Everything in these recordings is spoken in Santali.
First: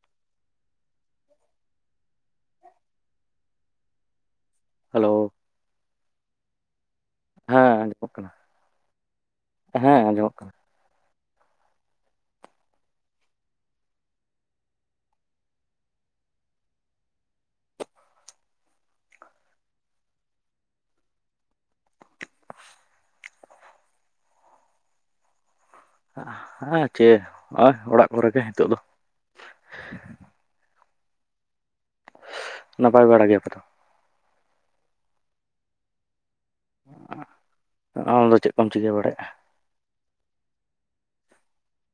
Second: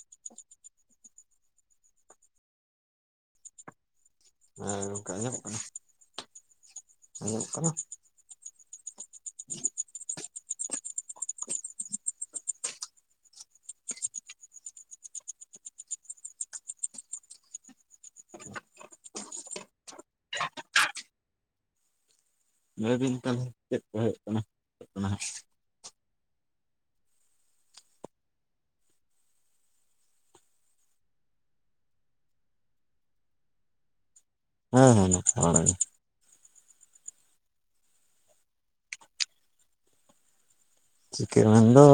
[unintelligible] [unintelligible] ᱦᱮᱸ ᱦᱮᱞᱳ ᱜᱚᱝᱠᱮ ᱟᱸᱡᱚᱢᱚᱜ ᱠᱟᱱᱟ? ᱟᱸᱡᱚᱢᱚᱜ ᱠᱟᱱᱟ? ᱦᱮᱸ ᱟᱸᱡᱚᱢᱚᱜ ᱠᱟᱱᱟ ᱦᱮᱸ ᱟᱸᱡᱚᱢᱚᱜ ᱠᱟᱱᱟ ᱾ ᱞᱟᱹᱭ ᱵᱤᱱ ᱛᱟᱦᱚᱞᱮ ᱪᱮᱫ ᱠᱚ ᱦᱩᱭᱩᱜ ᱠᱟᱱᱟ ᱠᱟᱱᱟ ᱦᱟᱸᱜ ᱦᱮᱸ ᱪᱮᱫ ᱦᱚᱜ-ᱚᱭ ᱚᱲᱟᱜ ᱠᱚᱨᱮ ᱜᱮ ᱦᱤᱛᱚᱜ ᱫᱚ ᱾ ᱱᱟᱯᱟᱭ ᱵᱟᱲᱟ ᱜᱮᱭᱟ ᱯᱮ ᱛᱚ? ᱦᱮᱸ ᱦᱮᱸ ᱱᱟᱯᱟᱭ ᱵᱟᱲᱟ ᱜᱮ ᱾ ᱟ ᱟᱢ ᱫᱚ ᱪᱮᱫ ᱠᱚᱢ ᱪᱤᱠᱟᱹ ᱵᱟᱲᱟᱭᱮᱜ-ᱟ? ᱪᱤᱠᱟᱹ ᱢᱮᱱᱫᱚ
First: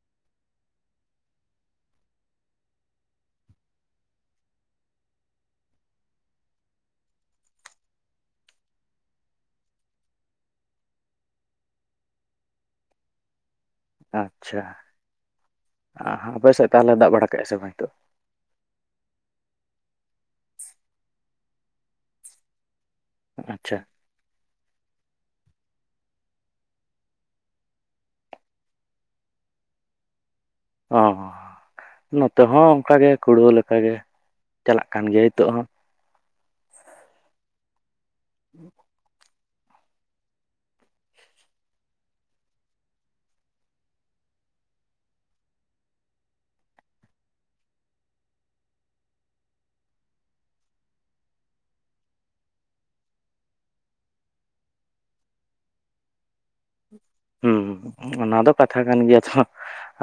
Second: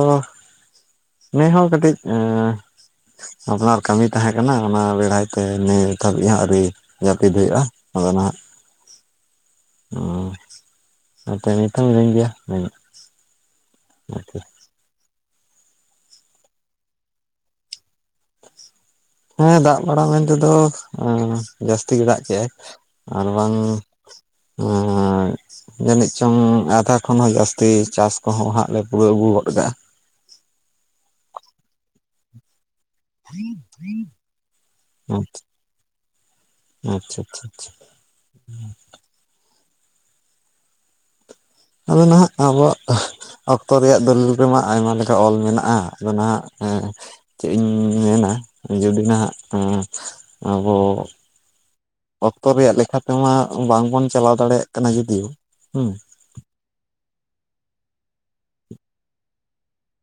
ᱱᱮ ᱦᱚᱲ ᱠᱟᱹᱴᱤᱡ ᱮᱸ ᱟᱯᱱᱟᱨ ᱠᱟᱹᱢᱤ ᱛᱟᱦᱮᱸ ᱠᱟᱱᱟ ᱚᱱᱟ ᱵᱮᱲᱟᱭ ᱛᱮ ᱱᱤᱛ ᱫᱷᱟᱹᱵᱤᱡ ᱦᱚᱸ ᱟᱹᱣᱨᱤ ᱡᱟᱹᱯᱤᱫ ᱦᱩᱭᱩᱜ-ᱟ ᱟᱫᱚ ᱱᱟᱦᱟᱜ ᱚ ᱟᱪᱪᱷᱟ ᱱᱚᱛᱮ ᱱᱤᱛ ᱦᱚᱸ ᱦᱤᱱᱟᱹᱧ ᱜᱮᱭᱟ ᱢᱮᱱ ᱟᱪᱪᱷᱟ ᱟᱯᱮ ᱥᱮᱫ ᱛᱟᱦᱚᱞᱮ ᱫᱟᱜ ᱵᱟᱲᱟ ᱠᱮᱜ-ᱟ ᱥᱮ ᱵᱟᱝ ᱦᱤᱛᱳᱜ ᱦᱮᱸ ᱫᱟᱜ ᱵᱟᱲᱟ ᱢᱮᱱᱛᱮ ᱫᱚ ᱡᱟᱹᱥᱛᱤ ᱜᱮ ᱫᱟᱜ ᱠᱮᱜ-ᱟᱭ ᱟᱨᱵᱟᱝ ᱟᱪᱪᱷᱟ ᱦᱮᱸ ᱦᱳᱭ ᱡᱟᱹᱱᱤᱡ ᱪᱚᱝ ᱟᱫᱷᱟ ᱠᱷᱚᱱ ᱦᱚᱸ ᱡᱟᱹᱥᱛᱤ ᱪᱟᱥ ᱠᱚᱦᱚᱸ ᱦᱟᱸᱜ ᱞᱮ ᱯᱩᱨᱟᱹᱣ ᱟᱹᱜᱩ ᱜᱚᱫ ᱠᱟᱜ-ᱟ ᱚ ᱦᱚᱸ ᱱᱚᱛᱮ ᱦᱚᱸ ᱚᱱᱠᱟ ᱜᱮ ᱠᱩᱲᱟᱹᱣ ᱞᱮᱠᱟ ᱜᱮ ᱪᱟᱞᱟᱜ ᱠᱟᱱ ᱜᱮᱭᱟ ᱦᱤᱛᱚᱜ ᱦᱚᱸ ᱟᱪᱪᱷᱟ ᱟᱪᱪᱷᱟ ᱟᱪᱪᱷᱟ [unintelligible] ᱟᱫᱚ ᱱᱟᱦᱟᱜ ᱟᱵᱚᱣᱟᱜ ᱚᱠᱛᱚ ᱨᱮᱭᱟᱜ ᱫᱚᱞᱤᱞ ᱨᱮᱢᱟ ᱟᱭᱢᱟ ᱞᱮᱠᱟ ᱚᱞ ᱢᱮᱱᱟᱜ-ᱟ ᱟᱫᱚ ᱱᱟᱦᱟᱜ ᱮᱸ ᱪᱮᱫ ᱤᱧ ᱢᱮᱱᱟ ᱡᱩᱫᱤ ᱱᱟᱦᱟᱜ ᱮᱸ ᱟᱵᱚ ᱚᱠᱛᱚ ᱨᱮᱭᱟ ᱞᱮᱠᱷᱟ ᱛᱮᱢᱟ ᱵᱟᱝᱵᱚᱱ ᱪᱟᱞᱟᱣ ᱫᱟᱲᱮᱭᱟᱜ ᱠᱟᱱᱟ ᱡᱩᱫᱤᱣ ᱦᱩᱸ᱾ ᱦᱩᱸ ᱚᱱᱟ ᱫᱚ ᱠᱟᱛᱷᱟ ᱠᱟᱱ ᱜᱮᱭᱟ ᱛᱷᱚ᱾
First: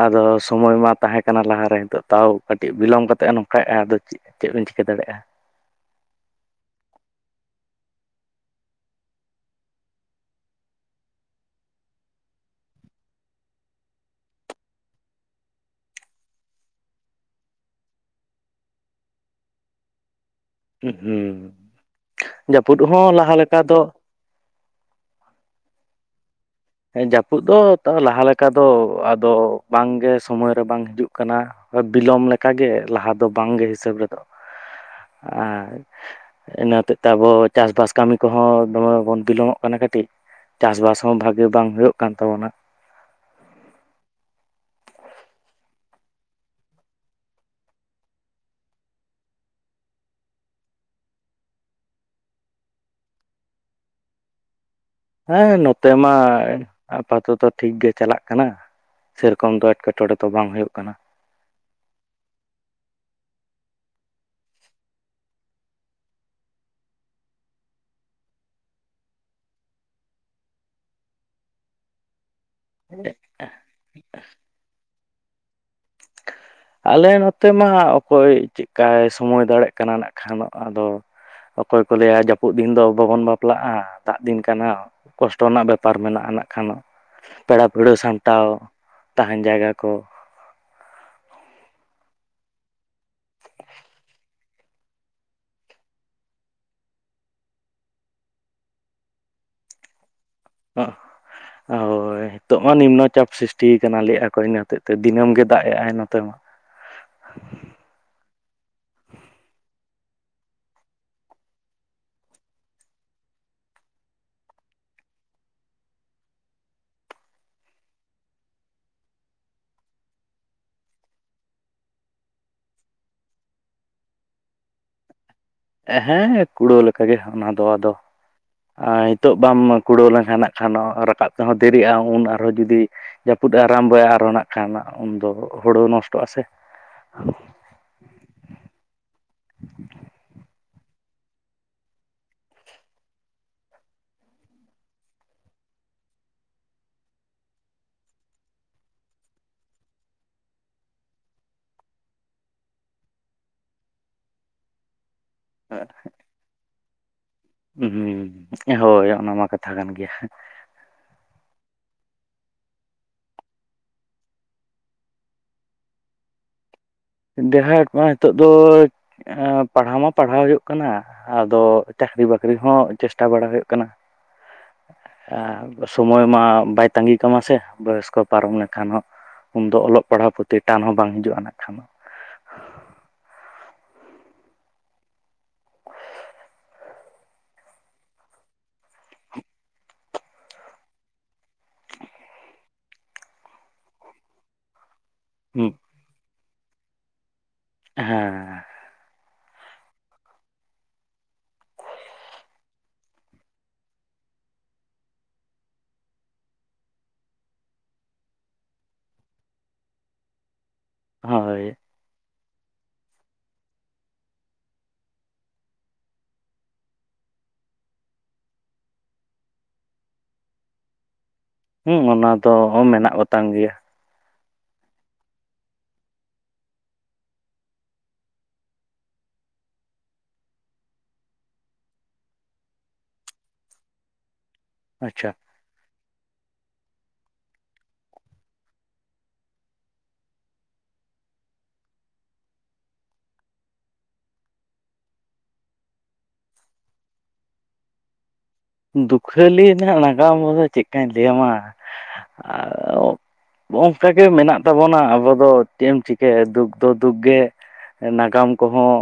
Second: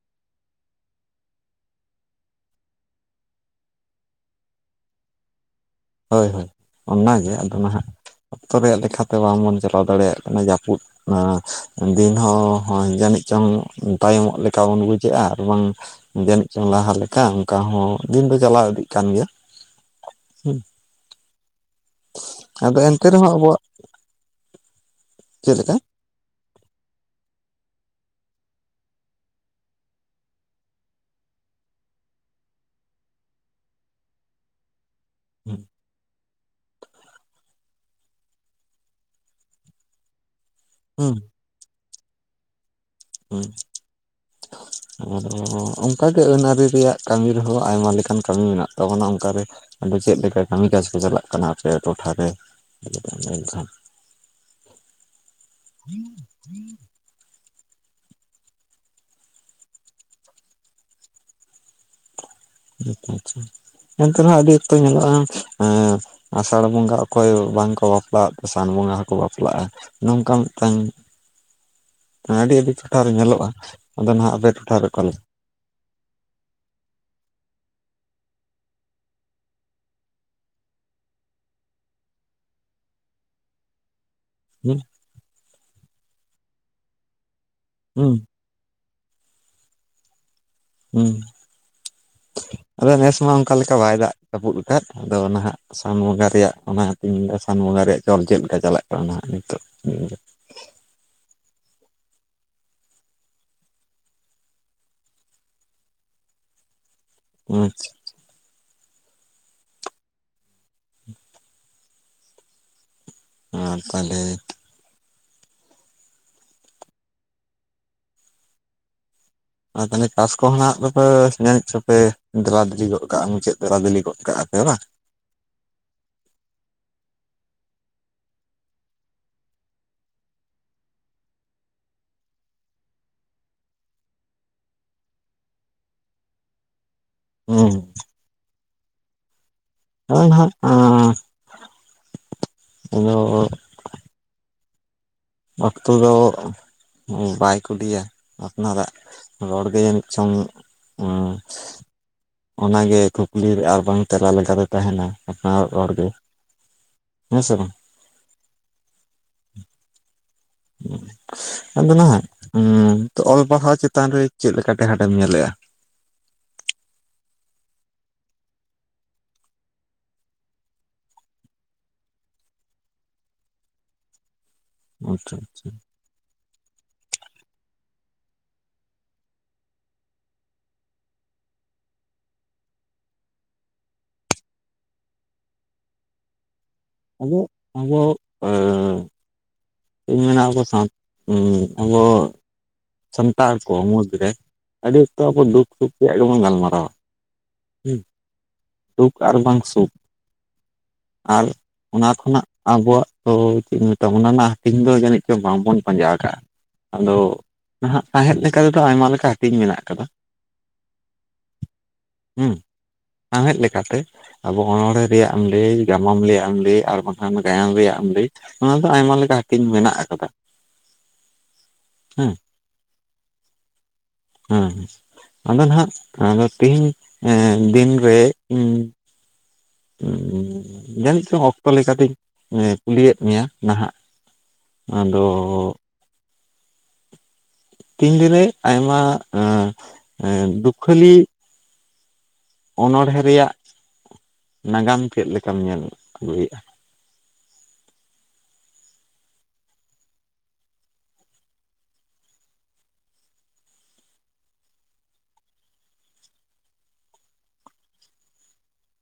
ᱟᱫᱚ ᱥᱚᱢᱚᱭ ᱢᱟ ᱛᱟᱦᱮᱸ ᱠᱟᱱᱟ ᱞᱟᱦᱟᱨᱮ ᱱᱤᱛᱳᱜ ᱛᱟᱣ ᱠᱟᱹᱴᱤᱡ ᱵᱤᱞᱚᱢ ᱠᱟᱛᱮᱜ ᱮ ᱱᱚᱝᱠᱟᱭᱮᱫ-ᱟ ᱟᱫᱚ ᱪᱮᱫ᱾ ᱪᱮᱫ ᱵᱤᱱ ᱪᱤᱠᱟᱹ ᱫᱟᱲᱮᱭᱟᱜ-ᱟ᱾ ᱦᱳᱭ ᱦᱳᱭ ᱚᱱᱟᱱᱟᱜᱮ ᱟᱫᱚ ᱱᱟᱦᱟᱜ ᱚᱠᱛᱚ ᱨᱮᱭᱟᱜ ᱞᱮᱠᱟᱛᱮ ᱵᱟᱝᱵᱚᱱ ᱪᱟᱞᱟᱣ ᱫᱟᱲᱮᱭᱟᱜ ᱠᱟᱱᱟ ᱡᱟᱹᱯᱩᱫ ᱱᱟ ᱫᱤᱱ ᱦᱚᱸ ᱡᱟᱹᱱᱤᱡ ᱪᱚᱝ ᱛᱟᱭᱚᱢᱚᱜ ᱞᱮᱠᱟ ᱵᱟᱱ ᱵᱩᱡᱽᱮᱜ-ᱟ ᱟᱨ ᱵᱟᱝ ᱡᱟᱹᱱᱤᱡ ᱪᱚᱝ ᱞᱟᱦᱟ ᱞᱮᱠᱟ ᱚᱱᱠᱟ ᱦᱚᱸ ᱫᱤᱱ ᱫᱚ ᱪᱟᱞᱟᱣ ᱤᱫᱤᱜ ᱠᱟᱱ ᱜᱮᱭᱟ᱾ ᱦᱮᱸ᱾ ᱦᱩᱸᱢ᱾ ᱡᱟᱹᱯᱩᱫ ᱮᱱᱛᱮ ᱦᱚᱸ ᱨᱮᱦᱚᱸ ᱞᱟᱦᱟ ᱞᱮᱠᱟ ᱟᱵᱚᱣᱟᱜ ᱫᱚ ᱪᱮᱫ ᱞᱮᱠᱟ? ᱦᱮᱸ ᱡᱟᱹᱯᱩᱫ ᱫᱚ ᱛᱟᱹᱣ ᱞᱟᱦᱟ ᱞᱮᱠᱟ ᱫᱚ ᱟᱫᱚ ᱵᱟᱝᱜᱮ ᱥᱚᱢᱚᱭ ᱨᱮ ᱵᱟᱝ ᱦᱤᱡᱩᱜ ᱠᱟᱱᱟ᱾ ᱟᱫᱚ ᱵᱤᱞᱚᱢ ᱞᱮᱠᱟᱜᱮ ᱞᱟᱦᱟ ᱫᱚ ᱵᱟᱝᱜᱮ ᱦᱤᱥᱟᱹᱵ ᱨᱮᱫᱚ-ᱟ᱾ [inaudible] ᱟᱨ ᱤᱱᱟᱹ ᱦᱚᱛᱮᱡ ᱛᱮ ᱟᱵᱚ ᱪᱟᱥᱵᱟᱥ ᱠᱟᱹᱢᱤ ᱠᱚᱦᱚᱸ ᱫᱚᱢᱮ ᱵᱚᱱ ᱵᱤᱞᱚᱢᱚᱜ ᱠᱟᱱᱟ ᱠᱟᱹᱴᱤᱡ᱾ ᱪᱟᱥᱵᱟᱥ ᱦᱩᱸ ᱦᱚᱸ ᱵᱷᱟᱜᱮ ᱜᱮ ᱵᱟᱝ ᱦᱳᱭᱳᱜ ᱠᱟᱱ ᱛᱟᱵᱚᱱᱟ᱾ [inaudible] ᱟᱨᱦᱚᱸ ᱚᱱᱠᱟᱜᱮ ᱟᱹᱱ ᱟᱹᱨᱤ ᱨᱮᱭᱟᱜ ᱠᱟᱹᱢᱤ ᱨᱮᱦᱚᱸ ᱟᱭᱢᱟ ᱞᱮᱠᱟᱱ ᱠᱟᱹᱢᱤ ᱢᱮᱱᱟᱜ ᱛᱟᱵᱚᱱᱟ ᱚᱱᱠᱟ ᱨᱮ᱾ ᱟᱫᱚ ᱪᱮᱫ ᱞᱮᱠᱟ ᱠᱟᱹᱢᱤ ᱠᱟᱡᱽ ᱠᱚ ᱪᱟᱞᱟᱜ ᱠᱟᱱᱟ ᱟᱯᱮᱭᱟᱜ ᱴᱚᱴᱷᱟ ᱨᱮ ᱠᱟᱹᱴᱤᱡ ᱮᱢ ᱞᱟᱹᱭ ᱞᱮᱠᱷᱟᱱ? ᱦᱮᱸ ᱱᱚᱛᱮ ᱢᱟ ᱟᱯᱟᱛᱚᱛᱚ ᱴᱷᱤᱠ ᱜᱮ ᱪᱟᱞᱟᱜ ᱠᱟᱱᱟ᱾ ᱥᱮᱨᱚᱠᱚᱢ ᱫᱚ ᱮᱴᱠᱮᱴᱚᱬᱮ ᱫᱚ ᱵᱟᱝ ᱦᱚᱭᱩᱜ ᱠᱟᱱᱟ᱾ ᱟᱪᱪᱷᱟ ᱟᱪᱪᱷᱟ᱾ ᱮᱱᱛᱮ ᱨᱮᱦᱚᱸ ᱟᱹᱰᱤ ᱚᱠᱛᱚ ᱧᱮᱞᱚᱜᱼᱟ ᱮᱸ ᱟᱥᱟᱲ ᱵᱚᱸᱜᱟ ᱚᱠᱚᱭ ᱵᱟᱝᱠᱚ ᱵᱟᱯᱞᱟᱜ ᱥᱟᱱ ᱵᱚᱸᱜᱟ ᱦᱚᱸᱠᱚ ᱵᱟᱯᱞᱟᱜᱼᱟ᱾ ᱱᱚᱝᱠᱟ ᱢᱤᱫᱴᱟᱝ ᱮᱸ ᱟᱹᱰᱤ ᱟᱹᱰᱤ ᱴᱚᱴᱷᱟᱨᱮ ᱧᱮᱞᱚᱜᱼᱟ ᱟᱫᱚ ᱱᱟᱦᱟᱜ ᱟᱯᱮ ᱴᱚᱴᱷᱟ ᱨᱮ ᱠᱚᱟ ᱞᱮ ᱟᱞᱮ ᱱᱚᱛᱮ ᱢᱟ ᱚᱠᱚᱭ ᱪᱮᱫᱞᱮᱠᱟᱭ ᱥᱚᱢᱚᱭ ᱫᱟᱲᱮᱭᱟᱜ ᱠᱟᱱᱟ ᱱᱟᱜ ᱠᱷᱟᱱ ᱟᱫᱚ ᱚᱠᱚᱭ ᱞᱟᱹᱭᱟ ᱡᱟᱯᱩᱫ ᱫᱤᱱ ᱫᱚ ᱵᱟᱵᱚᱱ ᱵᱟᱯᱞᱟᱜᱼᱟ᱾ ᱫᱟᱜ ᱫᱤᱱ ᱠᱟᱱᱟ ᱦᱩᱸ ᱠᱚᱥᱴᱚ ᱨᱮᱱᱟᱜ ᱵᱮᱯᱟᱨ ᱢᱮᱱᱟᱜᱼᱟ ᱱᱟᱜ ᱠᱷᱟᱱᱟᱜ᱾ ᱯᱮᱲᱟ ᱯᱟᱹᱲᱦᱟᱹ ᱦᱩᱸ ᱥᱟᱢᱴᱟᱣ ᱛᱟᱦᱮᱱ ᱡᱟᱭᱜᱟ ᱠᱚ ᱦᱩᱸ ᱟᱫᱚ ᱱᱮᱥ ᱢᱟ ᱚᱱᱠᱟ ᱞᱮᱠᱟ ᱵᱟᱭ ᱫᱟᱜ ᱡᱟᱹᱯᱩᱫ ᱟᱠᱟᱫ ᱟᱫᱚ ᱱᱟᱦᱟᱜ ᱥᱟᱱ ᱵᱚᱸᱜᱟ ᱨᱮᱭᱟᱜ ᱚᱱᱟᱛᱤᱧ ᱢᱮᱱᱫᱟ ᱥᱟᱱ ᱵᱚᱸᱜᱟ ᱨᱮᱭᱟᱜ ᱪᱚᱞ ᱪᱮᱫ ᱞᱮᱠᱟ ᱪᱟᱞᱟᱜ ᱠᱟᱱᱟᱦᱟᱜ ᱱᱤᱛᱚᱜ? ᱚ ᱦᱳᱭ᱾ ᱦᱳᱭ ᱱᱤᱛᱚᱜ ᱢᱟ ᱱᱤᱢᱱᱚ ᱪᱟᱯ ᱥᱨᱤᱥᱴᱤᱤᱭ ᱠᱟᱱᱟ ᱞᱮᱟᱹᱭᱼᱟ ᱠᱚ ᱤᱱᱟ ᱦᱚᱛᱮᱜ ᱛᱮ ᱫᱤᱱᱟᱹᱢ ᱜᱮ ᱫᱟᱜ-ᱮᱜ ᱟᱭ ᱱᱚᱛᱮ ᱢᱟ᱾ ᱟᱪᱪᱷᱟ᱾ ᱟᱨ ᱛᱟᱦᱚᱞᱮ ᱟᱨ ᱛᱟᱦᱚᱞᱮ ᱪᱟᱥ ᱠᱚᱦᱚᱸ ᱱᱟᱜ ᱫᱚᱯᱮ ᱧᱮᱞ ᱪᱚᱯᱮ ᱫᱮᱞᱟ ᱫᱮᱞᱮ ᱜᱚᱫ ᱠᱟᱜᱼᱟ ᱢᱩᱪᱟᱹᱫ ᱫᱷᱟᱨᱟ ᱵᱤᱞᱤ ᱜᱚᱫ ᱠᱟᱜᱼᱟ ᱯᱮ ᱵᱟᱝ? ᱦᱮᱸ ᱠᱩᱲᱟᱹᱣ ᱞᱮᱠᱟᱜᱮ ᱚᱱᱟ ᱫᱚ ᱟᱫᱚ ᱟ ᱦᱤᱛᱚᱜ ᱵᱟᱢ ᱠᱩᱲᱟᱹᱣ ᱞᱮᱱᱠᱷᱟᱱ ᱱᱟᱜ ᱠᱷᱟᱱᱚᱜ ᱨᱟᱠᱟᱵ ᱛᱮᱦᱚᱸ ᱫᱮᱨᱤᱜᱼᱟ ᱩᱱ ᱟᱨᱦᱚᱸ ᱡᱩᱫᱤ ᱡᱟᱹᱯᱩᱫ-ᱮ ᱟᱨᱟᱢᱵᱚᱭᱟ ᱟᱨᱚᱸ ᱱᱟᱜ ᱠᱷᱟᱱ ᱩᱱᱫᱚ ᱦᱳᱲᱳ ᱱᱚᱥᱴᱚᱜᱼᱟ ᱥᱮ᱾ ᱦᱩᱸ᱾ ᱦᱳ ᱱᱟᱟᱜ ᱟᱫᱚ ᱟᱸ ᱟᱫᱚ ᱚᱠᱛᱚ ᱫᱚ ᱵᱟᱭ ᱠᱩᱞᱤᱭᱟ ᱟᱯᱱᱟᱨᱟᱜ᱾ ᱨᱚᱲ ᱜᱮ ᱡᱟᱱᱤᱡ ᱪᱚᱝ ᱩᱸ ᱚᱱᱟᱜᱮ ᱠᱩᱠᱞᱤᱨᱮ ᱟᱨ ᱵᱟᱝᱟᱝ ᱛᱮᱞᱟ ᱞᱮᱠᱟᱛᱮ ᱛᱟᱦᱮᱱᱟ᱾ [inaudible] ᱦᱮᱸ ᱥᱮ ᱵᱟᱝ? ᱦᱩᱸ, ᱦᱳᱭ ᱚᱱᱟ ᱢᱟ ᱠᱟᱛᱷᱟ ᱠᱟᱱ ᱜᱮᱭᱟ ᱟᱫᱚ ᱱᱟᱜ ᱚᱞ ᱯᱟᱲᱦᱟᱣ ᱪᱮᱛᱟᱱ ᱨᱮ ᱪᱮᱫ ᱞᱮᱠᱟ ᱴᱮᱦᱮᱴᱮᱢ ᱧᱮᱞᱮᱜᱼᱟ? ᱡᱟᱦᱟᱸ ᱠᱚᱣᱟᱜ ᱱᱤᱳᱚᱜ ᱫᱚᱭ ᱯᱟᱲᱦᱟᱣ ᱢᱟ ᱯᱟᱲᱦᱟᱣ ᱦᱳᱭᱳᱜ ᱠᱟᱱᱟ ᱟᱫᱚ ᱪᱟᱹᱠᱨᱤ ᱵᱟᱹᱠᱨᱤ ᱦᱚᱸ ᱪᱮᱥᱴᱟ ᱵᱟᱲᱟ ᱦᱳᱭᱳᱜ ᱠᱟᱱᱟ ᱾ [unintelligible] ᱟᱪᱪᱷᱟ ᱟᱻᱥᱚᱢᱚᱭ ᱢᱟ ᱵᱟᱭ ᱛᱟᱸᱜᱤ ᱠᱟᱢᱟ ᱥᱮ ᱵᱚᱭᱚᱥ ᱠᱚ ᱯᱟᱨᱚᱢ ᱞᱮᱠᱷᱟᱱ ᱦᱚᱸ ᱩᱱ ᱫᱚ ᱚᱞᱚᱜ ᱯᱟᱲᱦᱟᱣ ᱯᱚᱛᱤ ᱴᱟᱱ ᱦᱚᱸ ᱵᱟᱝ ᱦᱤᱡᱩᱜᱼᱟ ᱱᱟᱜ ᱠᱷᱟᱱᱚᱜ [unintelligible] [inaudible] ᱪᱮᱫᱤᱧ ᱢᱮᱱᱟ ᱟᱵᱚ ᱥᱟᱶ ᱟᱵᱚ ᱥᱟᱱᱛᱟᱲ ᱠᱚ ᱢᱩᱫᱽ ᱨᱮ ᱟᱹᱰᱤ ᱚᱠᱛᱚ ᱟᱵᱚ ᱫᱩᱠ ᱦᱩᱸ ᱥᱩᱠᱷ ᱨᱮᱭᱟᱜ ᱜᱮ ᱵᱚᱱ ᱜᱟᱞᱢᱟᱨᱟᱣᱟ᱾ ᱦᱮᱸ ᱥᱩᱠ ᱟᱨ ᱵᱟᱝ ᱥᱩᱠ ᱟᱨ, ᱚᱱᱟ ᱠᱷᱚᱱᱟᱜ ᱟᱵᱚᱣᱟᱜ ᱫᱚ ᱪᱮᱫ ᱤᱧ ᱢᱮᱛᱟᱢ ᱚᱱᱟ ᱨᱮᱱᱟᱜ ᱦᱟᱹᱴᱤᱧ ᱫᱚ ᱡᱟᱹᱱᱤᱡ ᱪᱚ ᱵᱟᱝ ᱵᱚᱱ ᱯᱟᱸᱡᱟ ᱠᱟᱜᱼᱟ ᱾ ᱟᱫᱚ ᱱᱟᱦᱟᱜ ᱥᱟᱶᱮᱫ ᱞᱮᱠᱟ ᱛᱮ ᱫᱚ ᱟᱭᱢᱟ ᱞᱮᱠᱟ ᱦᱟᱹᱴᱤᱧ ᱢᱮᱱᱟᱜ ᱠᱟᱫᱟ ᱾ ᱦᱳᱭ, ᱥᱟᱶᱦᱮᱫ ᱞᱮᱠᱟᱛᱮ, ᱟᱵᱚ ᱚᱱᱚᱲᱦᱮ ᱨᱮᱭᱟᱜ ᱮᱢ ᱞᱟᱹᱭ ᱜᱟᱢᱟᱢ ᱨᱮᱭᱟᱜ ᱮᱢ ᱞᱟᱹᱭ ᱟᱨ ᱵᱟᱠᱷᱟᱱ ᱜᱟᱭᱟᱱ ᱨᱮᱭᱟᱜ ᱮᱢ ᱾ ᱚᱱᱟ ᱫᱚ ᱟᱭᱢᱟ ᱞᱮᱠᱟ ᱦᱟᱹᱴᱤᱧ ᱢᱮᱱᱟᱜ ᱟᱠᱟᱫᱟ ᱾ ᱦᱩᱸ, ᱚᱱᱟ ᱫᱚ ᱢᱮᱱᱟᱜ ᱠᱚᱛᱟᱝ ᱜᱮᱭᱟ ᱾ ᱦᱮᱸ, ᱟᱫᱚ ᱱᱟᱜ ᱟᱫᱚ ᱛᱤᱦᱤᱧ ᱫᱤᱱ ᱨᱮ ᱡᱟᱹᱱᱤᱡ ᱪᱚᱝ ᱚᱠᱛᱚ ᱞᱮᱠᱟᱛᱤᱧ ᱠᱩᱞᱤᱭᱮᱫ ᱢᱮᱭᱟ ᱱᱟᱦᱟᱜ ᱟᱪᱪᱷᱟ ᱟᱫᱚᱻ ᱛᱤᱱ ᱨᱮ ᱟᱭᱢᱟ ᱫᱩᱠᱷᱟᱹᱞᱤ, ᱚᱱᱚᱬᱦᱮᱸ ᱨᱮᱭᱟᱜ ᱱᱟᱜᱟᱢ ᱪᱮᱫ ᱞᱮᱠᱟᱢ ᱧᱮᱞ ᱟᱹᱜᱩᱭᱮᱫᱼᱟ? ᱫᱩᱠᱷᱟᱹᱞᱤ ᱨᱮᱱᱟᱜ ᱱᱟᱜᱟᱢ ᱨᱮ ᱫᱚ ᱪᱮᱫᱠᱟᱧ ᱞᱟᱹᱭ ᱟᱢᱟ, ᱚᱝᱠᱟ ᱜᱮ ᱢᱮᱱᱟᱜ ᱛᱟᱵᱚᱱᱟ ᱟᱵᱚ ᱫᱚ ᱪᱮᱫ ᱮᱢ ᱪᱤᱠᱟᱹᱭᱟ ᱫᱩᱠ ᱫᱚ ᱫᱩᱠ ᱜᱮ, ᱱᱟᱜᱟᱢ ᱠᱚ ᱦᱚᱸ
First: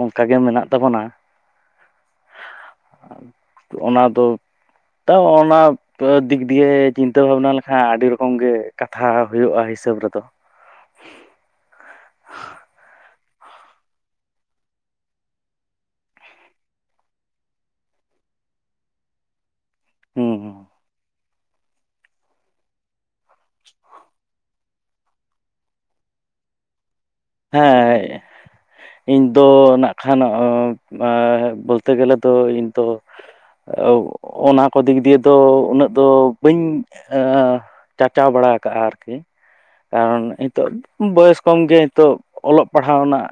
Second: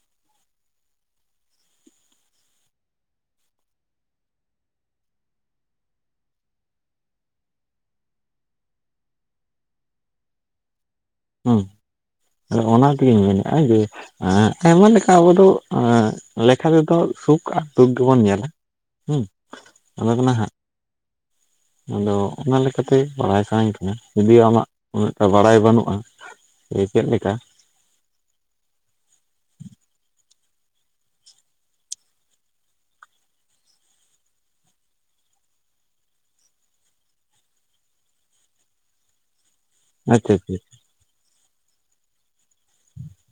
ᱚᱝᱠᱟ ᱜᱮ ᱢᱮᱱᱟᱜ ᱛᱟᱵᱚᱱᱟ ᱾ ᱚᱱᱟ ᱫᱚ ᱛᱟᱣ ᱚᱱᱟ, ᱫᱤᱠ ᱫᱤᱭᱮ ᱪᱤᱱᱛᱟᱹ ᱵᱷᱟᱵᱽᱱᱟ ᱞᱮᱠᱷᱟᱱ ᱟᱹᱰᱤ ᱨᱚᱠᱚᱢ ᱜᱮ ᱠᱟᱛᱷᱟ ᱦᱳᱭᱳᱜᱼᱟ ᱦᱤᱥᱟᱹᱵᱽ ᱨᱮ ᱫᱚ ᱦᱩᱸ ᱚᱱᱟ ᱛᱤᱜᱤᱧ ᱢᱮᱱᱮᱫᱼᱟ ᱡᱮ, ᱟᱭᱢᱟ ᱞᱮᱠᱟ ᱟᱵᱚ ᱫᱚ ᱞᱮᱠᱷᱟ ᱛᱮ ᱫᱚ ᱥᱩᱠ ᱟᱨ ᱫᱩᱠ ᱜᱮᱵᱚᱱ ᱧᱮᱞᱟ ᱾ ᱦᱩᱸ, ᱚᱱᱟ ᱫᱚ ᱱᱟᱦᱟᱜ ᱦᱮᱸ ᱟᱫᱚ ᱚᱱᱟ ᱞᱮᱠᱟ ᱛᱮ ᱵᱟᱲᱟᱭ ᱥᱟᱱᱟᱧ ᱠᱟᱱᱟ ᱡᱩᱫᱤᱣ ᱟᱢᱟᱜ, ᱩᱱᱟᱹᱜᱴᱟ ᱵᱟᱲᱟᱭ ᱵᱟᱹᱱᱩᱜᱼᱟ, ᱡᱮ ᱪᱮᱫ ᱞᱮᱠᱟ ᱦᱮᱸᱻ, ᱤᱧ ᱫᱚ ᱱᱟᱜ ᱠᱷᱟᱱ ᱮᱸ ᱵᱳᱞᱛᱮ ᱜᱮᱞᱮ ᱫᱚ ᱤᱧ ᱫᱚ ᱚᱱᱟ ᱠᱚ ᱫᱤᱠ ᱫᱤᱭᱮ ᱫᱚ ᱩᱱᱟᱹᱜ ᱫᱚ ᱵᱟᱹᱧ ᱪᱟᱨᱪᱟᱣ ᱵᱟᱲᱟ ᱠᱟᱜᱼᱟ ᱟᱨᱠᱤ ᱠᱟᱨᱚᱱ ᱟᱪᱪᱷᱟ ᱟᱪᱪᱷᱟ ᱱᱤᱛᱳᱜ ᱵᱚᱭᱚᱥ ᱠᱚᱢ ᱜᱮ ᱛᱚ ᱚᱞᱚᱜ ᱯᱟᱲᱦᱟᱣ ᱨᱮᱱᱟᱜ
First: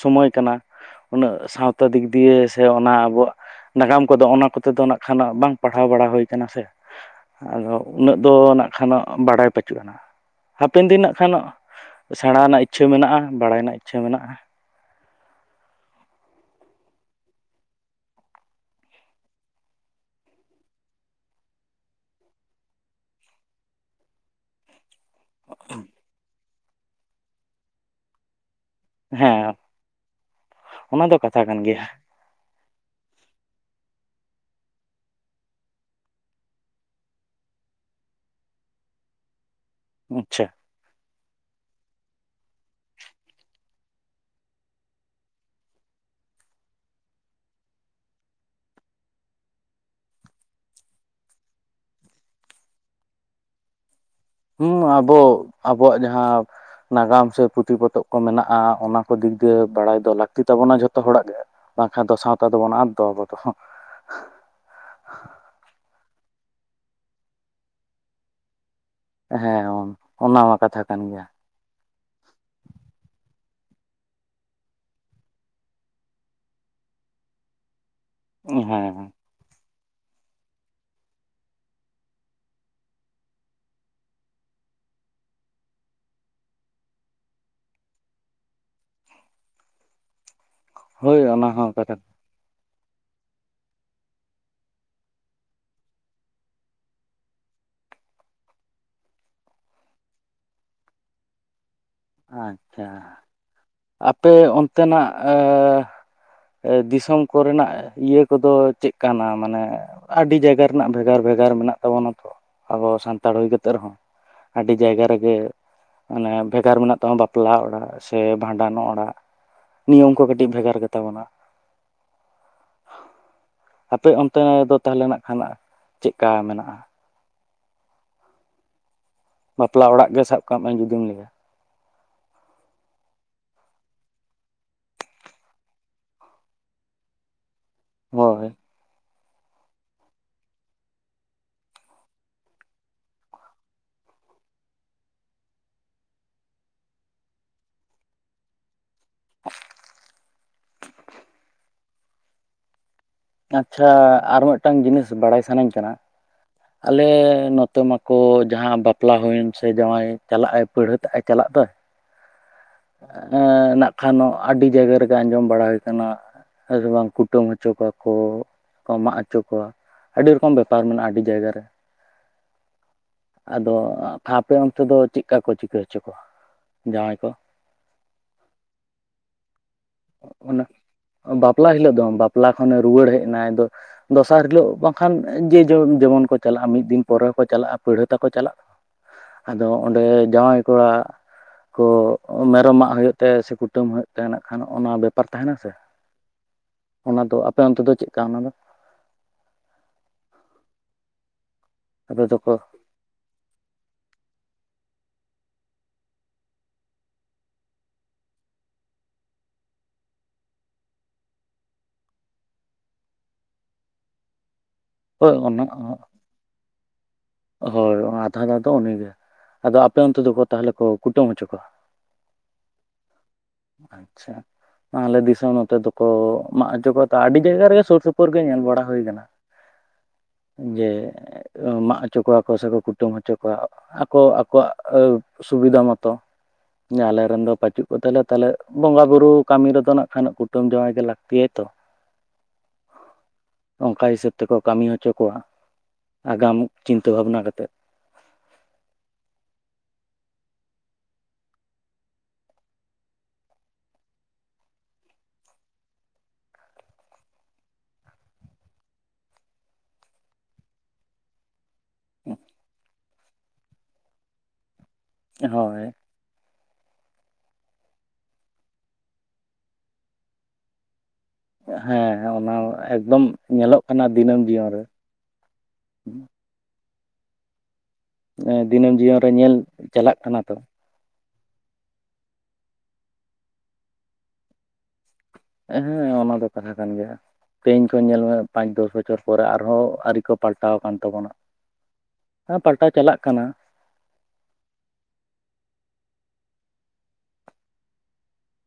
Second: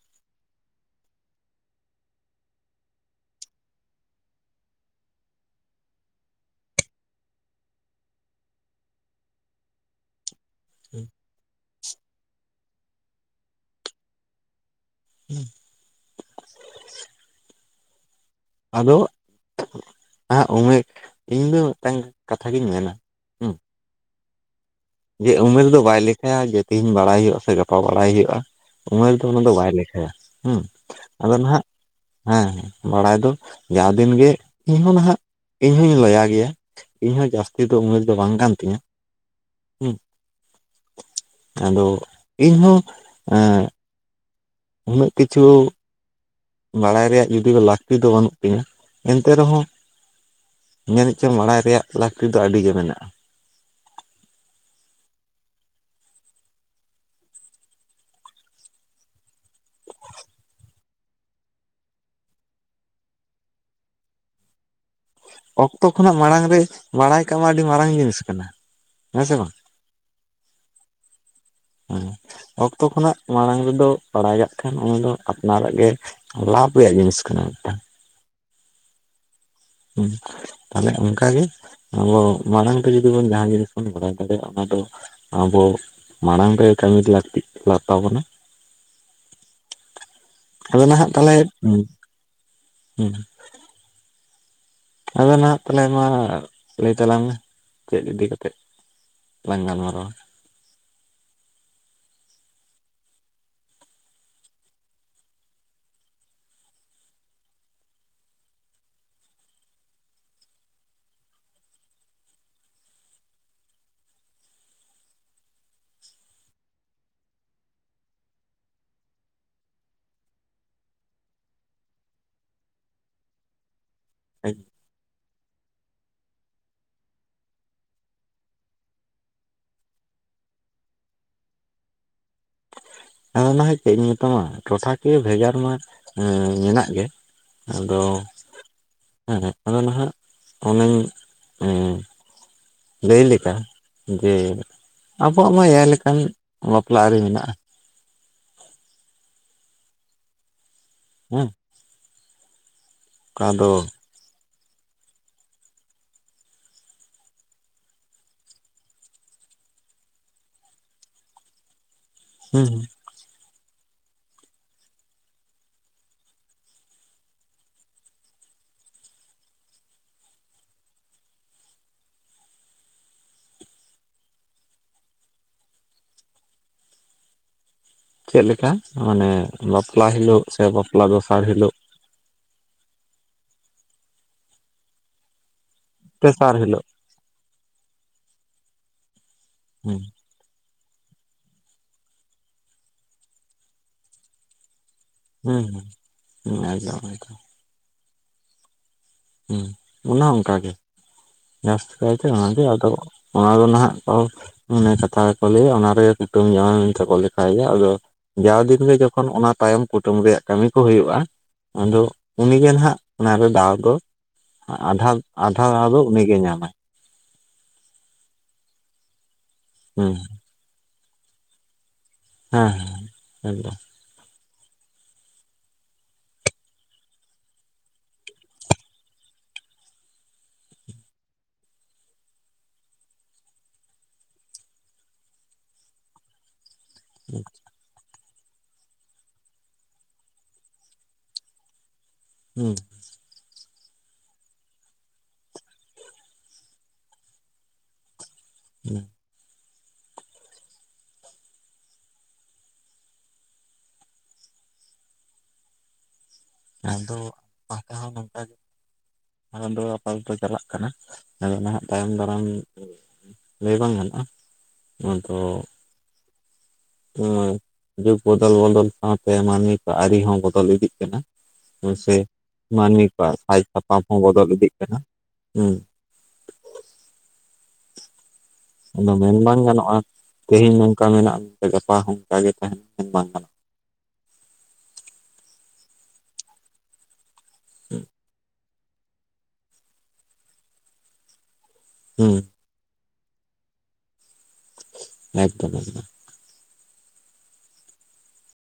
ᱥᱚᱢᱚᱭ ᱠᱟᱱᱟ ᱾ ᱩᱱᱟᱹᱜ ᱥᱟᱶᱛᱟ ᱫᱤᱠ ᱫᱤᱭᱮ ᱥᱮ ᱚᱱᱟ ᱟᱵᱚᱣᱟᱜ ᱾ ᱱᱟᱜᱟᱢ ᱠᱚ ᱫᱚ ᱚᱱᱟ ᱠᱚ ᱛᱮ ᱫᱚ ᱱᱟᱜ ᱠᱷᱟᱱ ᱵᱟᱝ ᱯᱟᱲᱦᱟᱣ ᱵᱟᱲᱟ ᱦᱳᱭ ᱠᱟᱱᱟ ᱥᱮ ᱾ ᱟᱫᱚ ᱩᱱᱟᱹᱜ ᱫᱚ ᱱᱟᱜ ᱠᱷᱟᱱᱚᱜ ᱵᱟᱲᱟᱭ ᱯᱟᱹᱪᱩᱜᱼᱟ ᱦᱟᱯᱮᱱ ᱫᱤᱱ ᱱᱟᱜ ᱠᱷᱟᱱᱚᱜ ᱥᱮᱬᱟ ᱨᱮᱱᱟᱜ ᱤᱪᱪᱷᱟᱹ ᱢᱮᱱᱟᱜᱼᱟ, ᱵᱟᱲᱟᱭ ᱨᱮᱱᱟᱜ ᱤᱪᱪᱷᱟᱹ ᱢᱮᱱᱟᱜᱼᱟ ᱾ ᱦᱩᱸ, ᱟᱫᱚ ᱟ ᱚᱭᱮᱠ ᱤᱧ ᱫᱚ ᱢᱤᱫᱴᱟᱝ ᱠᱟᱛᱷᱟᱜᱤᱧ ᱢᱮᱱᱟ ᱦᱮᱸ ᱡᱮ ᱩᱢᱮᱨ ᱫᱚ ᱵᱟᱭ ᱞᱮᱠᱷᱟᱭᱟ ᱡᱮ ᱛᱮᱦᱤᱧ ᱵᱟᱲᱟᱭ ᱦᱩᱭᱩᱜ-ᱟ ᱥᱮ ᱜᱟᱯᱟ ᱵᱟᱲᱟᱭ ᱦᱩᱭᱩᱜ-ᱟ ᱩᱢᱮᱨ ᱫᱚ ᱚᱱᱟ ᱫᱚ ᱦᱮᱸ ᱵᱟᱭ ᱞᱮᱠᱷᱟᱭᱟ ᱦᱮᱸ ᱚᱱᱟ ᱫᱚ ᱟᱫᱚ ᱠᱟᱛᱷᱟ ᱠᱟᱱ ᱱᱟᱦᱟᱜ ᱜᱮᱭᱟ ᱦᱮᱸ ᱵᱟᱲᱟᱭ ᱫᱚ ᱡᱟᱣ ᱫᱤᱱ ᱜᱮ ᱤᱧᱦᱚᱸ ᱱᱟᱦᱟᱜ ᱤᱧᱦᱚᱸᱧ ᱞᱟᱹᱭᱟ ᱜᱮᱭᱟ ᱤᱧ ᱦᱚᱸ ᱡᱟᱹᱥᱛᱤ ᱫᱚ ᱩᱢᱮᱨ ᱫᱚ ᱵᱟᱝ ᱠᱟᱱ ᱛᱤᱧᱟ ᱦᱩᱸ ᱟᱪᱪᱷᱟ ᱟᱫᱚ ᱤᱧᱦᱚᱸ ᱮᱜ ᱩᱱᱟᱹᱜ ᱠᱤᱪᱷᱩ ᱵᱟᱲᱟᱭ ᱨᱮᱭᱟᱜ ᱡᱩᱫᱤ ᱞᱟᱹᱠᱛᱤ ᱫᱚ ᱵᱟᱹᱱᱩᱜ ᱛᱤᱧᱟ ᱮᱱᱛᱮ ᱨᱮᱦᱚᱸ ᱡᱟᱱᱤᱡ ᱪᱚᱝ ᱵᱟᱲᱟᱭ ᱨᱮᱭᱟᱜ ᱞᱟᱹᱠᱛᱤ ᱫᱚ ᱟᱹᱰᱤ ᱜᱮ ᱢᱮᱱᱟᱜ-ᱟ ᱦᱩᱸ ᱟᱵᱚ ᱟᱵᱚᱣᱟᱜ ᱡᱟᱦᱟᱸ ᱱᱟᱜᱟᱢ ᱥᱮ ᱯᱩᱛᱷᱤ ᱯᱚᱛᱚᱵ ᱠᱚ ᱢᱮᱱᱟᱜ-ᱟ ᱚᱱᱟ ᱠᱚ ᱫᱤᱠ ᱫᱤᱭᱮ ᱵᱟᱲᱟᱭ ᱫᱚ ᱞᱟᱹᱠᱛᱤ ᱛᱟᱵᱚᱱᱟ ᱡᱷᱚᱛᱚ ᱦᱚᱲᱟᱜ ᱜᱮ ᱵᱟᱝᱠᱷᱟᱱ ᱫᱚ ᱥᱟᱶᱛᱟ ᱫᱚᱵᱚᱱ ᱟᱫ ᱫᱚ ᱟᱵᱚ ᱫᱚ ᱚᱠᱛᱚ ᱠᱷᱚᱱᱟᱜ ᱢᱟᱲᱟᱝ ᱨᱮ ᱵᱟᱲᱟᱭ ᱠᱟᱜ ᱢᱟ ᱟᱹᱰᱤ ᱢᱟᱨᱟᱝ ᱡᱤᱱᱤᱥ ᱠᱟᱱᱟ ᱥᱮ ᱵᱟᱝ ᱦᱮᱸ ᱚᱱᱟ ᱚᱱᱟ ᱢᱟ ᱠᱟᱛᱷᱟ ᱠᱟᱱ ᱜᱮᱭᱟ ᱦᱮᱸ ᱚᱠᱛᱚ ᱠᱷᱚᱱᱟᱜ ᱢᱟᱲᱟᱝ ᱨᱮᱫᱚ ᱵᱟᱲᱟᱭ ᱠᱟᱜ ᱠᱷᱟᱱ ᱚᱱᱟ ᱫᱚ ᱟᱯᱱᱟᱨᱟᱜ ᱜᱮ ᱞᱟᱵᱷ ᱨᱮᱭᱟᱜ ᱡᱤᱱᱤᱥ ᱠᱟᱱᱟ ᱢᱤᱫᱴᱟᱝ ᱦᱮᱸ ᱦᱮᱸ ᱦᱩᱸ ᱛᱟᱦᱞᱮ ᱚᱱᱠᱟ ᱜᱮ ᱟᱵᱚ ᱢᱟᱲᱟᱝ ᱨᱮ ᱡᱩᱫᱤ ᱡᱟᱦᱟᱱ ᱡᱤᱱᱤᱥ ᱵᱚᱱ ᱵᱟᱲᱟᱭ ᱫᱟᱲᱮᱭᱟᱜ-ᱟ ᱚᱱᱟ ᱫᱚ ᱟᱵᱚ ᱢᱟᱲᱟᱝ ᱨᱮ ᱠᱟᱹᱢᱤ ᱞᱟᱹᱠᱛᱤᱜ ᱞᱟᱛᱟᱵᱚᱱᱟ ᱟᱫᱚ ᱱᱟᱦᱟᱜ ᱦᱳᱭ ᱛᱟᱞᱦᱮ ᱚᱱᱟ ᱦᱚᱸ ᱦᱩᱸ ᱠᱟᱛᱷᱟ ᱦᱩᱸ ᱟᱫᱚ ᱱᱟᱦᱟᱜ ᱛᱟᱦᱚᱞᱮ ᱱᱚᱣᱟ ᱞᱟᱹᱭ ᱛᱟᱞᱟᱝ ᱢᱮ ᱪᱮᱫ ᱤᱫᱤ ᱠᱟᱛᱮᱫ ᱞᱟᱝ ᱜᱟᱞ ᱢᱟᱨᱟᱣᱟ ᱟᱪᱪᱷᱟ ᱟᱯᱮ ᱚᱱᱛᱮᱱᱟᱜ ᱮ ᱫᱤᱥᱚᱢ ᱠᱚᱨᱮᱱᱟᱜ ᱤᱭᱟᱹ ᱠᱚᱫᱚ ᱪᱮᱫ ᱠᱟ ᱱᱟ ᱢᱟᱱᱮ ᱟᱹᱰᱤ ᱡᱟᱭᱜᱟ ᱨᱮᱱᱟᱜ ᱵᱷᱮᱜᱟᱨ ᱵᱷᱮᱜᱟᱨ ᱢᱮᱱᱟᱜ ᱛᱟᱵᱚᱱᱟ ᱛᱚ ᱟᱵᱚ ᱥᱟᱱᱛᱟᱲ ᱦᱩᱭ ᱠᱟᱛᱮᱜ ᱨᱮᱦᱚᱸ ᱟᱹᱰᱤ ᱡᱟᱭᱜᱟ ᱨᱮᱜᱮ ᱢᱟᱱᱮ ᱵᱷᱮᱜᱟᱨ ᱢᱮᱱᱟᱜ ᱵᱟᱝ ᱵᱟᱯᱞᱟ ᱚᱲᱟᱜ ᱥᱮ ᱵᱷᱟᱸᱰᱟᱱ ᱚᱲᱟᱜ ᱱᱤᱭᱚᱢ ᱠᱚ ᱠᱟᱹᱴᱤᱡ ᱵᱷᱮᱜᱟᱨ ᱜᱮᱛᱟ ᱵᱚᱱᱟ [unintelligible] ᱟᱯᱮ ᱚᱱᱛᱮ ᱫᱚ ᱛᱟᱦᱮᱸᱞᱮᱱᱟᱜ ᱠᱷᱟᱱ ᱪᱮᱫᱞᱮᱠᱟ ᱢᱮᱱᱟᱜ-ᱟ? ᱵᱟᱯᱞᱟ ᱚᱲᱟᱜ ᱜᱮ ᱥᱟᱵ ᱠᱟᱜ ᱢᱮ ᱡᱩᱫᱤᱢ ᱞᱟᱹᱭᱟ ᱟᱫᱚ ᱱᱟᱦᱚᱭ ᱪᱮᱫ ᱤᱧ ᱢᱮᱛᱟᱢᱟ ᱴᱚᱴᱷᱟ ᱠᱤᱭᱟ ᱵᱷᱮᱜᱟᱨ ᱢᱟ ᱢᱮᱱᱟᱜ ᱜᱮ ᱟᱫᱚ ᱦᱳᱭ ᱦᱮᱸ ᱟᱫᱚ ᱱᱟᱦᱟᱜ ᱚᱱᱟᱧ ᱮ ᱞᱟᱹᱭ ᱞᱮᱠᱟ ᱡᱮ ᱟᱵᱚᱣᱟᱜ ᱢᱟ ᱮᱭᱟᱭ ᱞᱮᱠᱟᱱ ᱵᱟᱯᱞᱟ ᱟᱹᱨᱤ ᱢᱮᱱᱟᱜ-ᱟ᱾ [unintelligible] ᱦᱩᱸ ᱫᱚ ᱟᱪᱪᱷᱟ ᱟᱨ ᱢᱤᱫᱴᱟᱝ ᱡᱤᱱᱤᱥ ᱵᱟᱲᱟᱭ ᱥᱟᱱᱟᱧ ᱠᱟᱱᱟ ᱟᱞᱮ ᱱᱚᱛᱮ ᱢᱟᱠᱚ ᱡᱟᱦᱟᱸ ᱵᱟᱯᱞᱟ ᱦᱩᱭᱮᱱ ᱥᱮ ᱡᱟᱶᱟᱭ ᱪᱟᱞᱟᱜ ᱟᱭ ᱯᱟᱹᱲᱦᱟᱹᱛᱟᱜ ᱮ ᱪᱟᱞᱟᱜ ᱫᱚᱭ ᱦᱩᱸ ᱮ ᱱᱟᱜ ᱠᱷᱟᱱ ᱱᱚ ᱟᱹᱰᱤ ᱡᱟᱭᱜᱟ ᱨᱮᱜᱮ ᱟᱸᱡᱚᱢ ᱵᱟᱲᱟ ᱦᱩᱭ ᱠᱟᱱᱟ ᱦᱮ ᱥᱮ ᱵᱟᱝ ᱠᱩᱴᱟᱹᱢ ᱦᱚᱪᱚ ᱠᱚᱣᱟ ᱠᱚ ᱢᱟᱜ ᱦᱚᱪᱚ ᱠᱚᱣᱟ ᱟᱹᱰᱤ ᱨᱚᱠᱚᱢ ᱵᱮᱯᱟᱨ ᱢᱮᱱᱟᱜ-ᱟ ᱟᱹᱰᱤ ᱡᱟᱭᱜᱟ ᱨᱮ ᱟᱫᱚ ᱟᱯᱮ ᱚᱱᱛᱮ ᱫᱚ ᱪᱮᱫ ᱞᱮᱠᱟ ᱠᱚ ᱪᱤᱠᱟᱹ ᱦᱚᱪᱚ ᱠᱚᱣᱟ ᱡᱟᱶᱟᱭ ᱠᱚ? ᱪᱮᱫ ᱞᱮᱠᱟ ᱢᱟᱱᱮ ᱵᱟᱯᱞᱟ ᱦᱤᱞᱳᱜ ᱚᱱᱟ ᱥᱮ ᱵᱟᱯᱞᱟ ᱫᱚᱥᱟᱨ ᱦᱤᱞᱳᱜ? ᱵᱟᱯᱞᱟ ᱫᱚ [unintelligible] ᱵᱟᱯᱞᱟ ᱠᱷᱚᱱᱮ ᱨᱩᱣᱟᱹᱲ ᱦᱮᱡ ᱮᱱᱟ ᱫᱚ ᱫᱚᱥᱟᱨ ᱦᱤᱞᱳᱜ ᱵᱟᱝᱠᱷᱟᱱ ᱡᱮ ᱡᱮᱢᱚᱱ ᱠᱚ ᱛᱮᱥᱟᱨ ᱪᱟᱞᱟᱜᱼᱟ ᱦᱤᱞᱳᱜ ᱢᱤᱫ ᱫᱤᱱ ᱯᱚᱨᱮ ᱦᱚᱠᱚ ᱪᱟᱞᱟᱜᱼᱟ ᱯᱟᱲᱦᱟᱹ ᱛᱟᱠᱚ ᱪᱟᱞᱟᱜᱼᱟ ᱟᱫᱚ ᱦᱩᱸ ᱚᱸᱰᱮᱼᱼᱼ ᱡᱟᱶᱟᱭ ᱠᱚᱲᱟ ᱠᱚ ᱢᱮᱨᱚᱢ ᱢᱟᱜᱽ ᱦᱳᱭᱳᱜ ᱛᱟᱭᱟ ᱥᱮ ᱠᱩᱴᱟᱹᱢ ᱦᱳᱭᱳᱜ ᱛᱟᱭᱟ ᱱᱟᱜ ᱠᱷᱟᱱ ᱦᱚᱜ-ᱱᱟ ᱵᱮ ᱵᱮᱯᱟᱨ ᱛᱟᱦᱮᱱᱟ ᱦᱩᱸ ᱥᱮ ᱦᱩᱸ ᱮᱠᱫᱚᱢ ᱚᱱᱟ ᱮᱠᱫᱚᱢ ᱫᱚ ᱟᱯᱮ ᱚᱱᱛᱮ ᱫᱚ ᱪᱮᱫᱮ ᱚᱱᱟ ᱫᱚ? ᱦᱩᱸ ᱚᱱᱟ ᱚᱱᱠᱟ ᱦᱚᱸ ᱚᱱᱠᱟ ᱜᱮ᱾ ᱡᱟᱹᱥᱛᱤ ᱠᱟᱭᱛᱮ ᱟᱯᱮ ᱫᱚᱠᱚ ᱚᱱᱟᱜᱮ ᱟᱫᱚ ᱚᱱᱟᱫᱚ ᱱᱟᱦᱟᱜᱼᱼᱼᱼ ᱤᱱᱟᱹ ᱠᱟᱛᱷᱟ ᱜᱮᱠᱚ ᱞᱟᱹᱭᱟ ᱚᱱᱟ ᱨᱮᱜᱮ ᱠᱩᱴᱟᱹᱢ ᱡᱟᱶᱟᱭ ᱢᱮᱱᱛᱮᱠᱚ ᱞᱮᱠᱟᱭ ᱜᱮᱭᱟ ᱟᱫᱚᱼᱼᱼᱼᱼ ᱡᱟᱣ ᱫᱤᱱ ᱜᱮ ᱡᱚᱠᱷᱚᱱ ᱚᱱᱟ ᱛᱟᱭᱚᱢ ᱠᱩᱴᱟᱹᱢ ᱨᱮᱭᱟᱜ ᱠᱟᱹᱢᱤ ᱠᱚ ᱦᱳᱭᱳᱜᱼᱟ᱾ ᱟᱫᱚ ᱩᱱᱤᱜᱮ ᱱᱟᱦᱟᱜ ᱚᱱᱟᱨᱮ ᱫᱟᱣ ᱫᱚᱼᱼ ᱟᱫᱷᱟ ᱦᱳᱭ ᱟᱫᱷᱟ ᱚᱱᱟ ᱫᱟᱶ ᱫᱚ ᱩᱱᱤᱜᱮ ᱧᱟᱢᱟᱭ᱾ ᱦᱳᱭ ᱚᱱᱟ ᱟᱫᱷᱟ ᱟᱫᱷᱟ ᱫᱚ ᱩᱱᱤᱜᱮ ᱟᱫᱚ ᱟᱯᱮ ᱦᱩᱸ ᱚᱱᱛᱮ ᱫᱚᱠᱚ ᱛᱟᱦᱚᱞᱮ ᱠᱚ ᱠᱩᱴᱟᱹᱢ ᱦᱚᱪᱚ ᱠᱚᱣᱟ? ᱦᱮᱸ ᱦᱮᱸ ᱮᱠᱫᱚᱢ᱾ ᱟᱪᱪᱷᱟ᱾ ᱟᱞᱮ ᱫᱤᱥᱚᱢ ᱱᱚᱛᱮ ᱫᱚᱠᱚ ᱢᱟᱜᱽ ᱦᱚᱪᱚ ᱠᱚᱣᱟ ᱛᱚ ᱟᱹᱰᱤ ᱡᱟᱭᱜᱟ ᱨᱮᱜᱮ ᱥᱳᱨ ᱥᱳᱯᱳᱨ ᱜᱮ ᱧᱮᱞ ᱵᱟᱲᱟ ᱦᱳᱭ ᱠᱟᱱᱟ᱾ [unintelligible] ᱡᱮ ᱢᱟᱜᱽ ᱦᱚᱪᱚ ᱠᱚᱣᱟ ᱠᱚ ᱥᱮᱠᱚ ᱠᱩᱴᱟᱹᱢ ᱦᱚᱪᱚ ᱠᱚᱣᱟ ᱟᱠᱚ ᱟᱠᱚᱣᱟᱜ ᱥᱩᱵᱤᱫᱷᱟ ᱢᱚᱛᱚ ᱡᱮ ᱟᱞᱮ ᱨᱮᱱ ᱫᱚ ᱯᱟᱪᱩᱜ ᱠᱚᱛᱚᱞᱮ ᱛᱟᱦᱚᱞᱮ ᱵᱚᱸᱜᱟ ᱵᱩᱨᱩ ᱠᱟᱹᱢᱤ ᱨᱮᱫᱚ ᱱᱟᱜ ᱠᱷᱟᱱ ᱠᱩᱴᱟᱹᱢ ᱡᱟᱶᱟᱭ ᱜᱮ ᱞᱟᱹᱠᱛᱤᱭᱟ ᱛᱚ ᱦᱩᱸ ᱚᱱᱠᱟ ᱦᱤᱥᱟᱹᱵ ᱛᱮᱠᱚ ᱠᱟᱹᱢᱤ ᱦᱚᱪᱚ ᱠᱚᱣᱟ ᱟᱜᱟᱢ ᱪᱤᱱᱛᱟᱹ ᱵᱷᱟᱵᱱᱟ ᱠᱟᱛᱮᱫ ᱦᱮᱸ ᱟᱫᱚ ᱟᱯᱮ ᱦᱚᱸ ᱱᱚᱝᱠᱟ ᱜᱮ ᱟᱫᱚ ᱟᱯᱟᱫᱚᱛᱚ ᱪᱟᱞᱟᱜ ᱠᱟᱱᱟ ᱟᱫᱚ ᱱᱟᱦᱟᱜ ᱛᱟᱭᱚᱢ ᱫᱟᱨᱟᱢ ᱞᱟᱹᱭ ᱵᱟᱝ ᱜᱟᱱᱚᱜᱼᱟ ᱚᱱᱟᱫᱚ ᱦᱳᱭ ᱮᱢᱟᱭ ᱡᱩᱜᱽ ᱵᱚᱫᱚᱞ ᱵᱚᱫᱚᱞ ᱥᱟᱶᱛᱮ ᱢᱟᱹᱱᱢᱤ ᱠᱚ ᱟᱹᱨᱤ ᱦᱚᱸ ᱵᱚᱫᱚᱞ ᱤᱫᱤᱜ ᱠᱟᱱᱟ᱾ ᱦᱳᱭᱸ ᱦᱮᱸ ᱥᱮ ᱚᱱᱟ ᱢᱟᱹᱱᱢᱤ ᱮᱠᱫᱚᱢ ᱠᱚᱣᱟᱜ ᱥᱟᱡ ᱧᱮᱞᱚᱜ ᱥᱟᱯᱟᱯ ᱠᱟᱱᱟ ᱦᱚᱸ ᱫᱤᱱᱟᱹᱢ ᱵᱚᱫᱚᱞ ᱡᱤᱭᱚᱱ ᱤᱫᱤᱜ ᱨᱮ ᱠᱟᱱᱟ ᱦᱩᱸ ᱫᱤᱱᱟᱹᱢ ᱟᱫᱚ ᱡᱤᱭᱚᱱ ᱨᱮ ᱢᱮᱱ ᱧᱮᱞ ᱵᱟᱝ ᱜᱟᱱᱚᱜᱼᱟ ᱪᱟᱞᱟᱜ ᱠᱟᱱᱟ ᱛᱚ ᱛᱮᱦᱮᱧ ᱱᱚᱝᱠᱟ ᱢᱮᱱᱟᱜᱼᱟ ᱢᱮᱛᱮ ᱜᱟᱯᱟ ᱦᱚᱸ ᱚᱱᱠᱟ ᱜᱮ ᱛᱟᱦᱮᱱᱟ ᱢᱮᱱ ᱵᱟᱝ ᱜᱟᱱᱚᱜᱼᱟ᱾ ᱦᱮᱸ ᱚᱱᱟ ᱫᱚ ᱠᱟᱛᱷᱟ ᱠᱟᱱ ᱜᱮᱭᱟ ᱛᱮᱦᱮᱧ ᱠᱚ ᱧᱮᱞ ᱢᱮᱼᱼ ᱯᱟᱸᱪ ᱫᱚᱥ ᱵᱚᱪᱷᱚᱨ ᱯᱚᱨᱮ ᱟᱨᱦᱚᱸ ᱟᱹᱨᱤ ᱠᱚ ᱯᱟᱞᱴᱟᱣ ᱟᱠᱟᱱ ᱛᱟᱵᱚᱱᱟ ᱦᱩᱸ ᱚᱱᱟ ᱯᱟᱞᱴᱟᱶ ᱪᱟᱞᱟᱜ ᱠᱟᱱᱟ᱾ ᱮᱠᱫᱚᱢ ᱮᱠᱫᱚᱢ